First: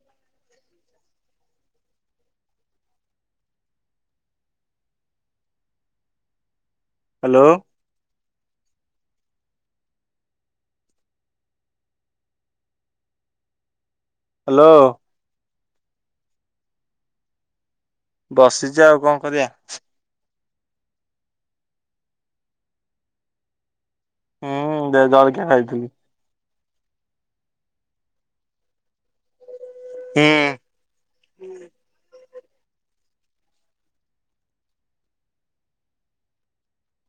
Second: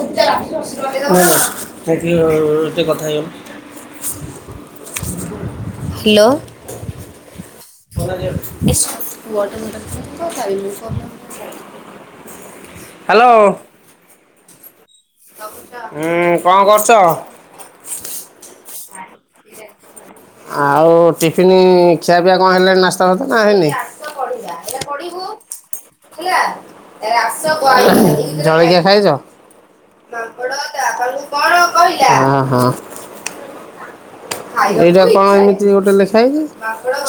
ହୁଁ ଆ ଟିକେ ଅ ଟିକେ କଥା ହେଇଗଲ। ହାଲୋ। ହାଲୋ। [inaudible] ହାଲୋ। ହାଲୋ। ହୁଁ କଣ କରୁଛ? ବସିଚି ଆଉ କଣ କରିବା। ଆଉ ଟିଫନ୍ ଖିଆପିଆ କଣ ହେଲାଣି ନାସ୍ତା ଫାସ୍ତା ନା ହେଇନେହିଁ। ହୁଁ ଜଳଖିଆ ଖାଇଥିଲି। ଜଳିଖିଆ ଖାଇଚ? ହୁଁ ଆ ହଁ। ଏଇଟା କଣ ଏମିତି ଗୋଟେ ଲେଖା ହେଇଚି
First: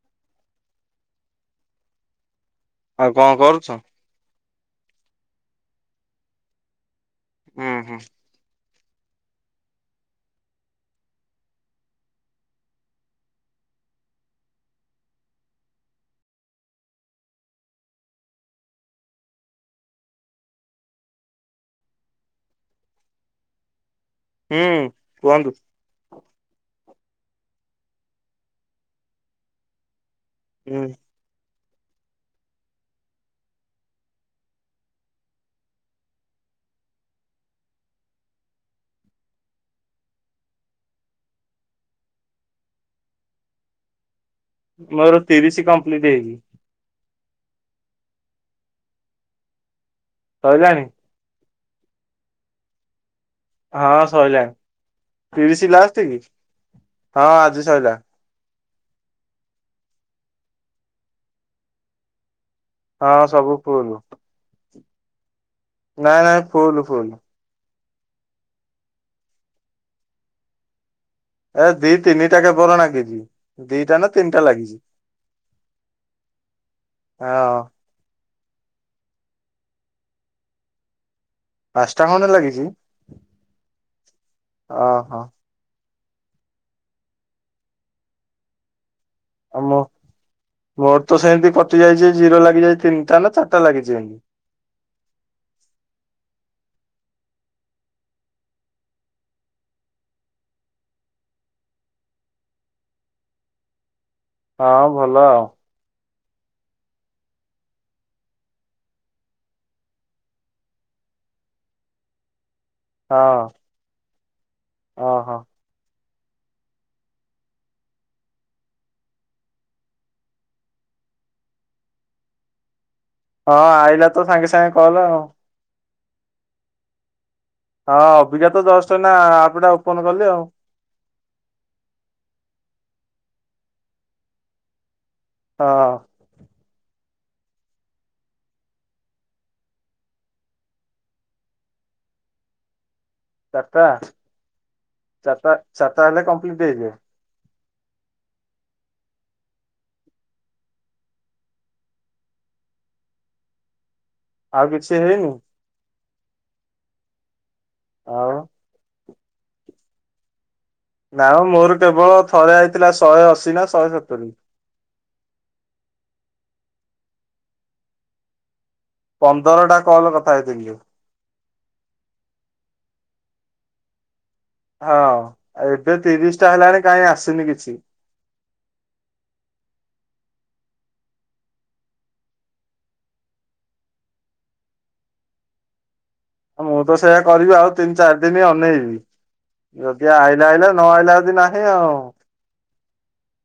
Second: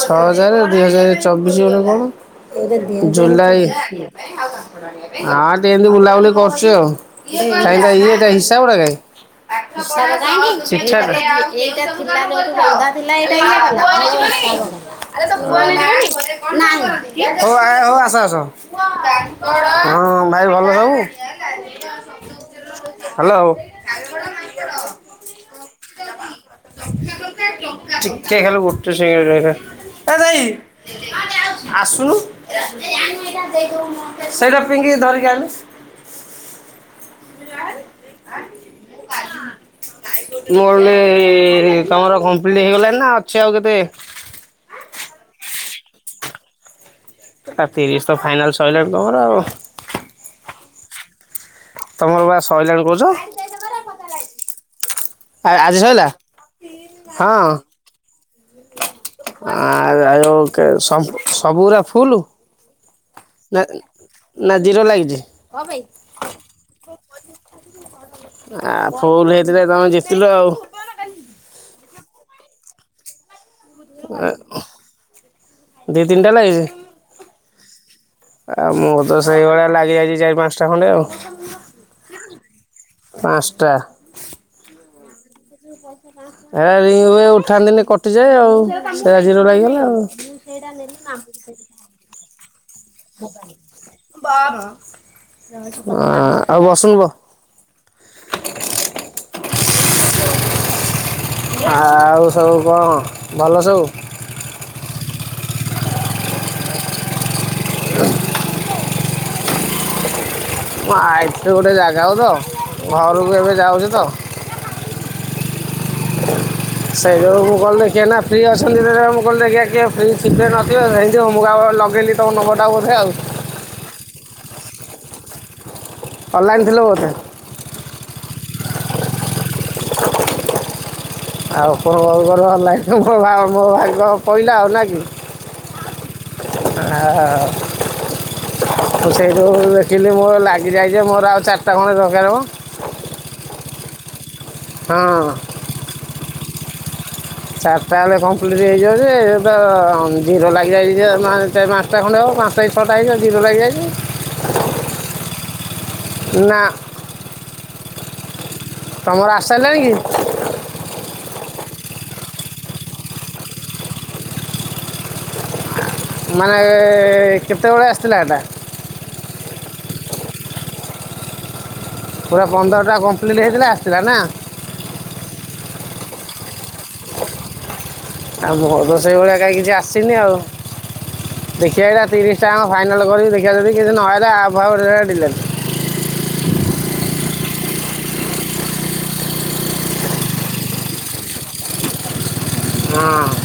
ଛଅ ହଜାରେ ଦି ହଜାରେ ଚବିଶି ଗୋଟେ କଣ? ଆଉ କଣ ଜୁଲାଇ କରୁଛ ଆ ଟି ଏମତି ବୁଲାବୁଲି କରୁଚି ଆଉ। ହୁଁ କାଇଁ ତା ହୁଁ ଇଏଟା ହିସାବଟା କାଇଁ? ଚିଠା [inaudible] ର ହୋଉ ଆ ହୋଉ ଆସ ଆସ। ହଁ ଭାଇ ଭଲ ସବୁ? ହାଲୋ। ହୁଁ କୁହନ୍ତୁ। ଟିକେ ଖାଲି ଗୋଟେ ସେକେଣ୍ଡ୍ ରହିଥା ଏ ଦେଇ ହୁଁ। ଆସୁନୁ ସେଇଟା ପିଙ୍ଗି ଧରିକି ଆଲୁ। [inaudible] ମୁଁ ଅଲି ତମର କମ୍ପ୍ଲିଟ ହେଇଗଲାଣି ନାଁ ଅଛି ଆଉ କେତେ। ମୋର ତିରିଶ କମ୍ପ୍ଲିଟ୍ ହେଇନି। ଆ ତିରିଶ ତ ଫାଇନାଲ ସଇଲାଣି ତମର ଆଉ। ସଇଲାଣି। ତମର ବା ସଇଲାଣି କହୁଚ। ଆ ହଁ, ସଇଲାଣି। ତିରିଶି ଆଜି ସରିଲା? ଲାଷ୍ଟେ କି? ହଁ ଆଜି ସଇଲା। ଆଁର ଆରୁଁ କେ ସବୁ ସବୁୁଉରା ଫୁଲ? ହଁ, ସବୁ ନା ଫୁଲୁ। ନା ଜିରୋ ଲାଗିଚି? ନାଆଁ ନାଆଁ ଫୁଲ, ଫୁଲ। ଆ ଫୁଲ ହେଇଥିଲେ ତମେ ଜିତିଲ ଆଉ। ଏରା ଦି ତିନି ଟାକେ ପୁରା ରାଗିଚି। ଆ ଦି, ତିନିଟା ଲାଗିଚି? ହଁ ଆଉ ମୁଁ ତ ସେଇଭଳିଆ ଲାଗି ଯାଇଚି ଚାରି, ପାଞ୍ଚୁଟା ଖଣ୍ଡେ ଆଉ। ପାଞ୍ଚଟା ଖଣ୍ଡେ ଲାଗିଚି? ପାଶଟା। ଓ ହୋ। ହେ ରିଙ୍ଗ ହୁଏ ଉଠାନ୍ତିିନି, କଟିଯାଏ ଆଉ ସେରା ଜିରୋ ରହିଗଲା ଆଉ। ମୋର ତ ସେମିତି କଟି ଯାଇଚି ଜିରୋ ଲାଗିଯାଇଚି ତିନିଟା ନା ଚାରିଟା ଲାଗିଚି। ହଁ, ହଁ। ବସୁନୁ ବ। ଆଉ ସବୁ କଣ ଭଲ ସବୁ? ହଁ ଭଲ ଆଉ‌। ମୁଁ ଆଇଥିଲି ଗୋଟେ ଜାଗା କୁ ତ ଘରକୁ ଏବେ ଯାଉଛି ତ। ଅହ। ସେଇ ଯୋଗୁ ମୁଁ କଲିନେଇ କିଏ ଏନା ଫ୍ରି ଅଛନ୍ତି ଦେରା ମୁଁ କଲି ଦେଖିଆ କଏ ଫ୍ରି ଥିବେ ନଥିବ ହେଇଥିବ ମୁଁ କାହାକୁ ଗୋଟେ ଲଗେଇଲି ତମ ନମ୍ବରଟା ବୋଧେ ଆଉ। ହଁ ଆଇଲା ତ ସାଙ୍ଗେ ସାଙ୍ଗେ କଲ୍ ଆଉ। ଅନଲାଇନ୍ ଥିଲ ବୋଧେ? ହଁ, ଅଭିକାତ ଦଶଟା ନା ଆପଟା ଓପନ କଲି ଆଉ ଆଉ ଆପଣଙ୍କର ହେଲେ ମୋ ମୋ ଭାଗ ପଇଲା ଆଉନା କି? ହଁ। ଆ ମୁଁ ସେଇଠୁ ଦେଖିଲି ମୋର ଲାଗିଯାଇଛି, ମୋର ଆଉ ଚାରିଟା ଖଣ୍ଡ ଦରକାର ହବ। ଚାରିଟା ହଁ ଚାରିଟା ଚାରିଟା ହେଲେ କମ୍ପ୍ଲିଟ ହେଇଯିବ? ଚାରିଟା ହେଲେ କମ୍ପ୍ଲିଟ୍ ହେଇଯିବ ଯେ। ଜିରୋ ଲାଗିଯାଇଛି ଯେ [inaudible] ଟ ଖଣ୍ଡ ଆଉ ପାଞ୍ଚଟା ରି ଅଟା ହେଯଛି ଦିର ଲାଗିଯାଇଛି। ଆଉ କିଛି ହେଇନି? ନା। ଆଉ। ତମର ଆସିସାରିଲାଣି କି? ନା ମୋର କେବଳ ଥରେ ଆଇଥିଲା ଶହେ ଅଶି ନା ଶହେ ସତୁରି। ମାନେ କେତେବେଳେ ଆସିଥିଲା ଏଇଟା? ପନ୍ଦର ଟା କଲ୍ କଥା ହେଇଥିଲି। ପୁରା ପନ୍ଦରଟା କମ୍ପ୍ଲିଟ୍ ହେଇଥିଲା, ଆସିଥିଲା ନା। ହଁ, ଏବେ ତିରିଶଟା ହେଲାଣି କାହିଁ ଆସିନି କିଛି? ଆଉ ମୋର ସେଇ ଭଳିଆ କାହିଁ କିଛି ଆସିନି ଆଉ। ଦେଖିବା ଏଇଟା ତିରିଶଟା କ ଫାଈନାଲ କରିକି ଦେଖିବା ଯଦି କିଛି ନହେଲେ ଆପ ଡିଲେଟ। ମୁଁ ତ ସେଇୟା କରିବି ଆଉ ତିନି ଚାରି ଦିନ ହିଁ ଅନେଇବି ଯଦି ଆଇଲା, ଆଇଲା ନ ଆଇଲା ଯଦି ନାହିଁ ଆଉ। ହୁଁ।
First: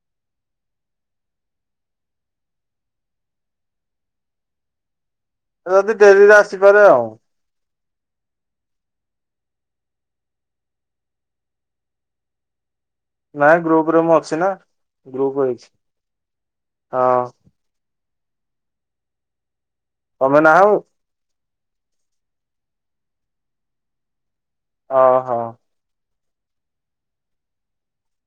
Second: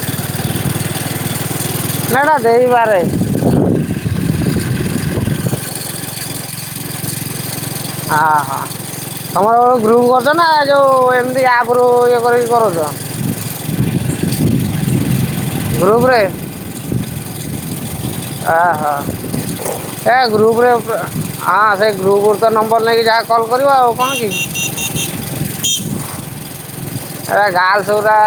ନା, ନା ଦେଇପାରେ। ଯଦି ଡେରିରେ ଆସିପାରେ ଆଉ ହଁ, ହଁ। ତମର ଗ୍ରୁପ କରିଛ ନା ଯୋଉ ଏମିତି ଆପରୁ ଇଏ କରିକି କରୁଛ। ନାଇଁ ଗ୍ରୁପରେ ମୁଁ ଅଛି ନା ଗ୍ରୁପ ହେଇଛି। ଗ୍ରୁପରେ ହଁ। ଅହୋ ଏ ତମେ ନାହଁ ଗ୍ରୁପରେ ପା ହଁ ସେଇ ଗ୍ରୁପ୍ ରୁ ତ ନମ୍ବର ନେଇକି ଯାହା କଲ୍ କରିବା ଆଉ କଣ କି? ଓହୋ। ଏରେ ଗାର୍ଲସ ଗୁରା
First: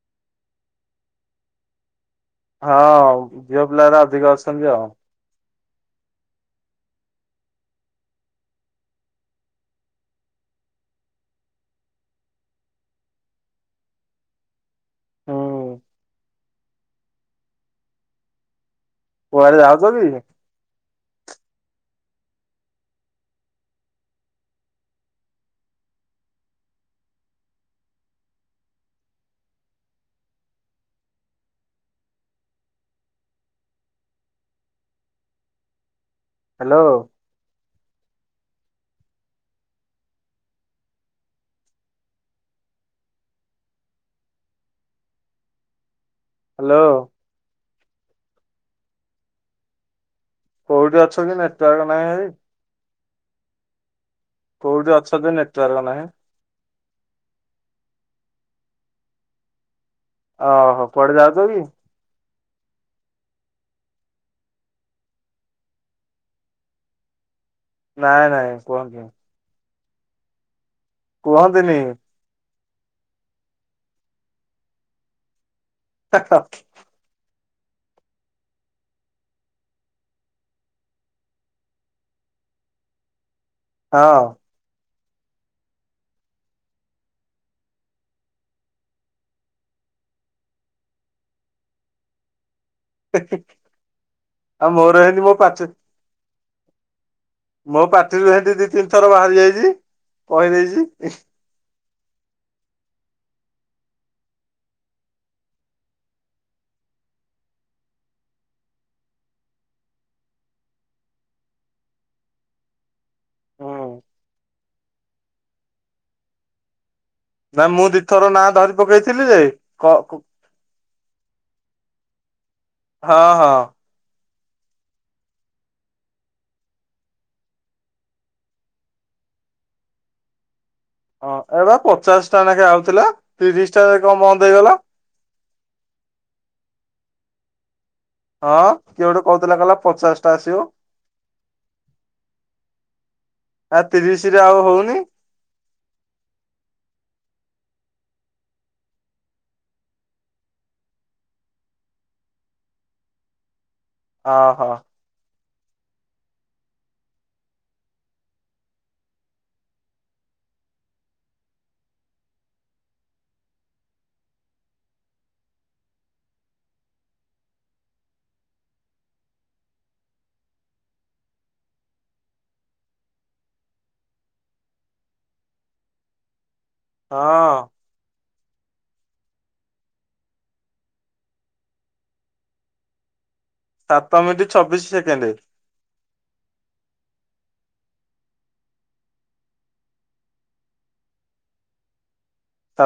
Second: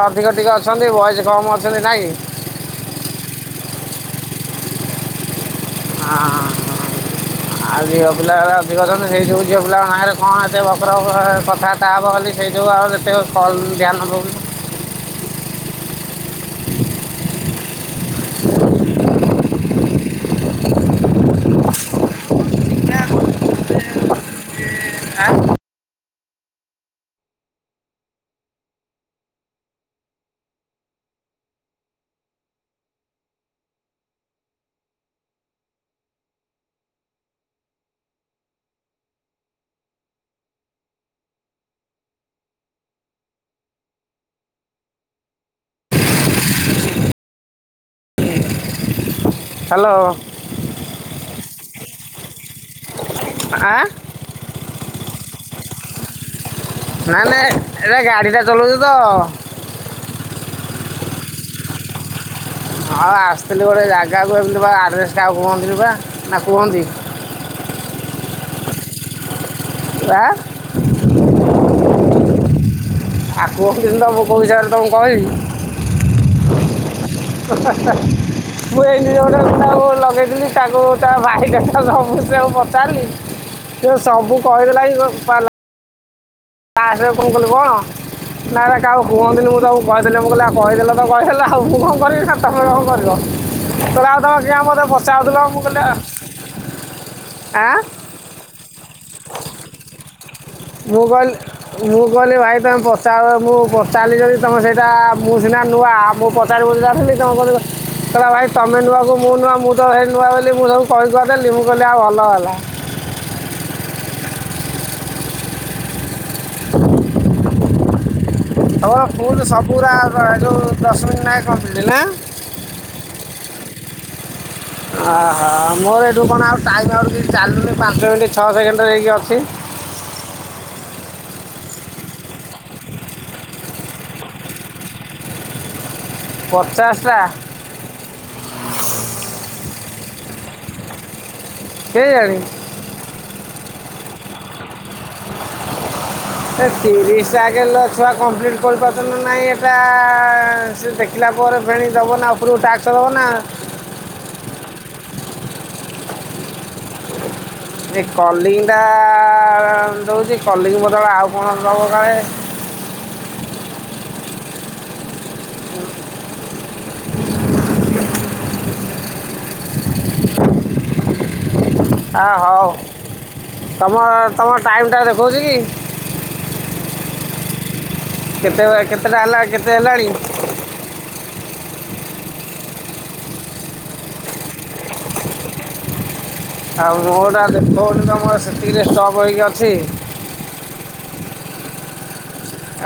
ଅଧିକ ଟିକେ ଅଛନ୍ତି ବଏସ କମ ଅଛନ୍ତି ନାଇଁ। ହଁ ଝିଅ ପିଲାଗରା ଅଧିକ ଅଛନ୍ତି ଆଉ ହାଁ। ଆଉ ଝିଅ ପିଲାବେ ଅତି କରଛନ୍ତି ସେଇ ଯେଉଁ ଝିଅ ପିଲାଙ୍କ ନାଁରେ କଣ ଏତେ ବକର ବକର କଥା ତାପରେ କାଲି ସେଇଟ ଆ ଯେତେ କଲ ଧ୍ୟାନଦଉନି। ହଁ। କୁଆଡେ ଯାଉଛନ୍ତି? ହଁ। ହ୍ୟାଲୋ। ହ୍ୟାଲୋ। ହ୍ୟାଲୋ। କୋଉଠି ଅଛୁ କି ନେଟୱାର୍କ ନାହିଁ? କୋଉଠି ଅଛନ୍ତି ନେଟୱାର୍କ ନାହିଁ। ନାଁ ନାଁ ଏଇଟା ଗାଡି ଟା ଚଲଉଛୁ ତ ଓହୋ କୁଆଡେ ଯାଉଛ କି? ହଁ ଆସିଥିଲି ଗୋଟେ ଜାଗାକୁ ଏ ବା ଆଡ୍ରେସ୍ଟା ଆଉ କୁହଥିନ୍ତି ବା ନା କୁହନ୍ତି? ନାଇଁ ନାଇଁ କୁହନ୍ତୁ। ପ୍ରା କୁହନ୍ତିନି। ଆଉ କୁ ହନ୍ତିନି ତ ମୁଁ କୋଡ଼ ହିସାବରେ ତମକୁ କହିବି। ଟାଟ [inaudible] ମୁ ଏଇନେ ତାକୁ ଲଗେଇଥିଲି ତାକୁ ତା ଭାଇକଥା ସବୁ ବିଷୟ ପଚାରିଲି ସେ ହଁ ସବୁ କହିଦେଲା ଏଇ ବୋପାଲୋ। କ ଆସ କଣ କଲୁ କଣ। [unintelligible] ନ ନା ଆଉ କୁହନ୍ତିନି ମୁଁ ସବୁ କହିଥିଲି ମୁଁ କହିଲ ଆଉ କହିଦେ ତ କହିଦେ ଆଉ ମୁଁ କଣ କରିବିନା ତମେ କଣ କରିବ। ଆଉ ତମ ଆଜ୍ଞା ଆଉ ମତେ ମୋର ଏମିତି ମୋ ପଚାଉଥିଲ ମୁଁ ପାଟି କହିଲେ ଆଉ ମୋ ପାଟିରୁ ଏନ୍ତି ଦି ତିନି ଥର ବାହାରି ଯାଇଛି ମୁଁ କହି ଦେଇଛି। ମୁଁ କହିଲି ମୁଁ କହିଲି ଭାଇ ତମେ ପଚାର ମୁଁ ପଚାରିଲି ଯଦି ତମେ ସେଇଟା ମୁଁ ସିନା ନୂଆ ଆ ମୁ ତାର ବ ଆସିଲି ତମ କ [unintelligible] କହିଲା ଭାଇ ତମେ ନୁଆଁକୁ ମୁଁ ନୁଆଁ ମୁଁ ତ ନୁଆଁ ବୋଲି ମୁଁ ସବୁ କହି କୁହାଦେଲି ମୁଁ କହିଲି ଆଉ ଭଲ ହେଲା। ହୁଁ ନାାଇଁ ମୁଁ ଦି ଥର ନା ହଉ ଫୁଲ ସବୁୁରା ଏ ଯଉ ଦଶ ମିନିଟ ନ କମ୍ପ୍ଲିଟ ନା? ହଁ ହଁ। ଓହୋ ମୋର ଏଇଠୁ କଣ ଆଉ ଟାଇମ ଆ ଚାଲୁନି ପାଞ୍ଚ ମିନିଟ ଛଅ ସେକେଣ୍ଡରେ ହେଇକି ଅଛି। ହଁ ଏବେ ପଚାଶ ଟା ଲେଖେ ଆଉଥିଲା ତିରିଶ ଟା କଣ ବନ୍ଦ ହେଇଗଲା। ପଚାଶଟା ହଁ କିଏ ଗୋଟେ କହୁଥିଲା କହିଲା ପଚାଶ ଟା ଆସିବ। କେଇଜାଣି। ଆ ତିରିଶ ରେ ଆଉ ହଉନି। [inaudible] ଏ ତିରିଶଟାକଲ୍ ଛୁଆ କମ୍ପ୍ଲିଟ କରି ପାଇଛନ୍ତି କି ନାଇଁ ଏଟା ଆସିଲା ପରେ ଫେଣି ଦେବ ନା ଉପରକୁ ଟାକ୍ସ ଦେବ ନା। ଓହୋ। ଏ କଲିଙ୍ଗ ଟା ଦଉଛି କଲିଙ୍ଗ ବଦଳେ ଆଉ କଣ ଦବ କାଳେ।। ଆ ହଉ ତମ ତମ ଟାଇମ୍ଟା ଦେଖାଉଛି କି? ହଁ। କେତେ କେତେଟା ହେଲା କେତେ ହେଲାଣି? ସାତ ମିନିଟ୍ ଛବିଶ ସେକେଣ୍ଡ। ଆଉ ମୋଟା ଦେଖଉନି ତ ସେତିକିରେ ଷ୍ଟପ୍ ହୋଇକି ଅଛି।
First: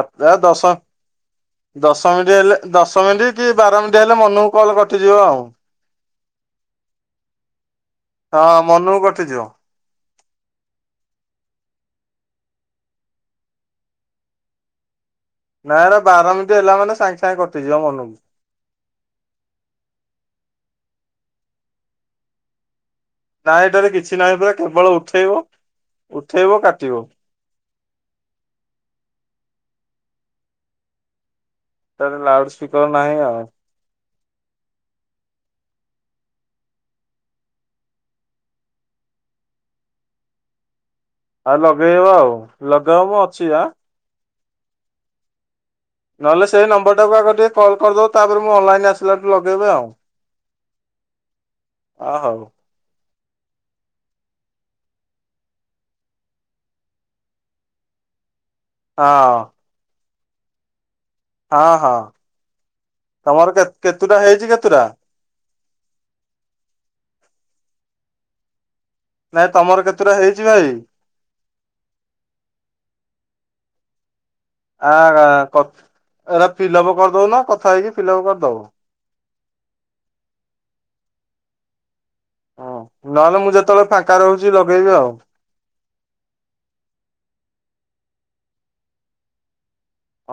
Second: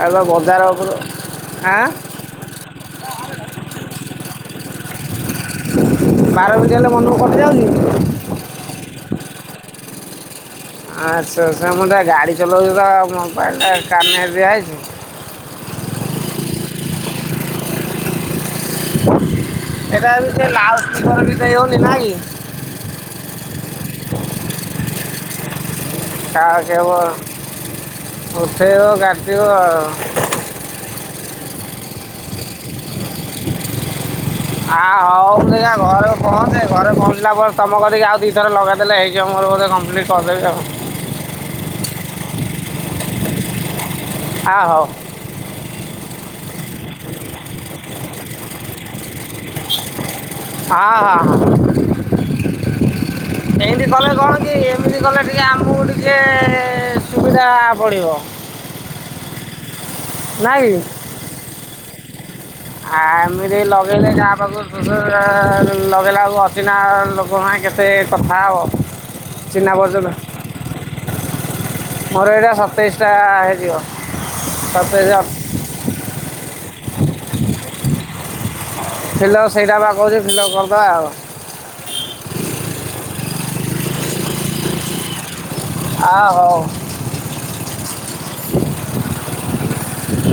ଆଉ ବା ବଜାର ଦଶ ଉପରୁ ଆଁ ଦଶ ମିନିଟ ଯେହେଲେ ଦଶ ମିନିଟ୍ କି ବାର ମିନିଟ୍ ହେଲେ ମନକୁ କଲ୍ କଟିଯିବ ଆଉ। ବାର ମିନିଟ ହେଲେ ମନକୁ କଟିଯାଉଛି? ହଁ ମନୁକୁ କଟିଯିବ। ଆଛା ଆଛା ସେ ମୁଁ ଗାଡ଼ି ଚଲାଉଛି ତ ମୋବାଇଲ ଟା କାନରେ ଦିଆ ହେଇଛି। ନାଇଁ ରେ ବାର ମିନୀଟ ହେଲା ମାନେ ସାଙ୍ଗେ ସାଙ୍ଗେ କଟିଯିବ ମନକୁ। [inaudible] ସେଟ ସେ ଲାାଉ ସ୍ର ଘରକୁ ବି ଦେଇ ହଉନି ଭାଇ। ନାଇ ଏଠାରେ କିଛି ନାହିଁ ବା କେବଳ ଉଠେଇବ। ଉଠେଇବ ତାହାଖବ କାଟିବ ଉଠେଇବ ଗାଟିବ ଆଉ। ତାଧିରେ ଲାଉଡ ସ୍ପିକର ନାହିଁ ଆଉ। ଆ ହଉ ତାହାଲେ ଘରେ ପହଞ୍ଚେ ଘରେ ପହଞ୍ଚିଲା ପରେ ତମ କରିକି ଆଉ ଦିଥର ଲଗେଇ ଦେଲେ ହେଇଯିବ ମୋର ବୋଧେ କମ୍ପ୍ଲିଟ। [inaudible] ଆଉ ଲଗେଇବ ଆଉ ଲଗାଅ ମୁଁ ଅଛି ଆ? ହ ହଉ। ନହେଲେ ସେଇ ନମ୍ବର ଟାକୁ ଆଉ ଥରେ ଟିକେ କଲ କରଦବ, ତାପରେ ମୁଁ ଅନଲାଇନ୍ ଆସ ପିଟଲେଟ ଲଗେଇବେ ଆଉ ହଁ ହଁ ହଁ ଆ ହଉ। [inaudible] ଏମିତି କଲେ କଣ କି ଏମିତି କଲେ ଟିକେ ଆମକୁ ଟିକେ ସୁବିଧା ପଡିବ। [inaudible] ହଁ। ନାଇଁ? ହଁ ହଁ। ଆ ତମର ଏମିତି କେ ଲଗେଇଲେ କେତୁଟା ଯାହା ହେଇଛି ପାଖୁ କେତୁଟା [inaudible] ଆ ଲଗେଇଲା ବଳକୁ ଅଚିହ୍ନା ଲୋକଙ୍କ ସାଙ୍ଗେ କେତେ କଥା ହବ? ନାଇଁ ତମର କେତୁଟା ହେଇଚି ଭାଇ? ମୋର ଏଇଟା ସତେଇଶି ଟା ହେଇଯିବ। ଆ ସତେଇଶ କ ଏରା ଫିଲଅପ କରିଦଉନ କଥା ହେଇକି ଫିଲଅପ କରିଦବ। ଫିଲ ଅପ ସେଇଟା ବା କହୁଚି ଫିଲ ଅପ୍ କରିଦବା ଆଉ। ହଁ ନହେଲେ ମୁଁ ଯେତେବେଳେ ଫାଙ୍କା ରହୁଚି ଲଗେଇବି ଆଉ? ହଁ ହଉ।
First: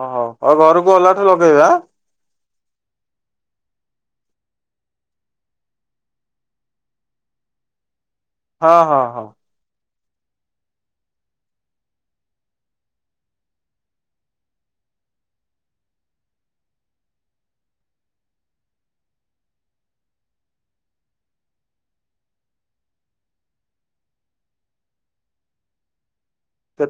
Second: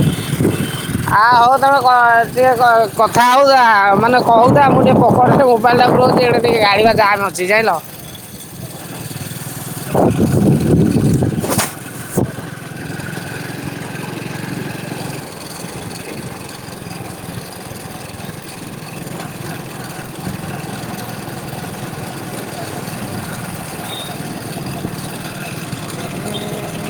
ଓ ହୋଉ ଆଉ ଘରୁକୁ ଆ ହଉ ତମେ କ ଟିକେ କ କଥା ହଉଥା ମାନେ କହୁଥା ମୁଁ ଟିକେ ପକଟରେ ମୋବାଇଲ ଟା ପୁରଉଛି ଏଇଟା ଟିକେ ଗାଡ଼ିବା ଯାମ ଅଛି। ଜି ଯାଇଁ ଲ? ହଁ ହଁ ହଁ। କେ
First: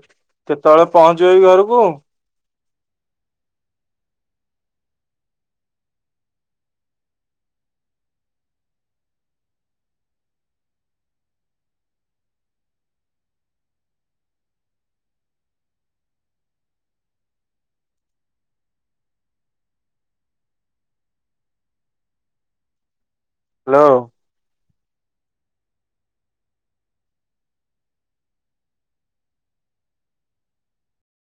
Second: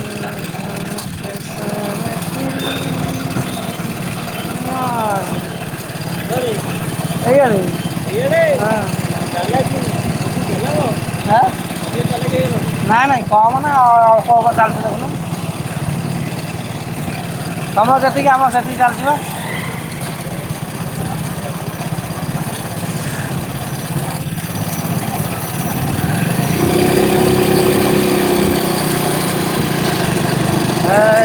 କେତେବେଳେ ପହଞ୍ଚିବ କି ଘରକୁ? [inaudible] [inaudible] ତମର ଯେତିକି ଆମର ସେତିକି ଚାଲିଚି ବା। ହାଲୋ। ହା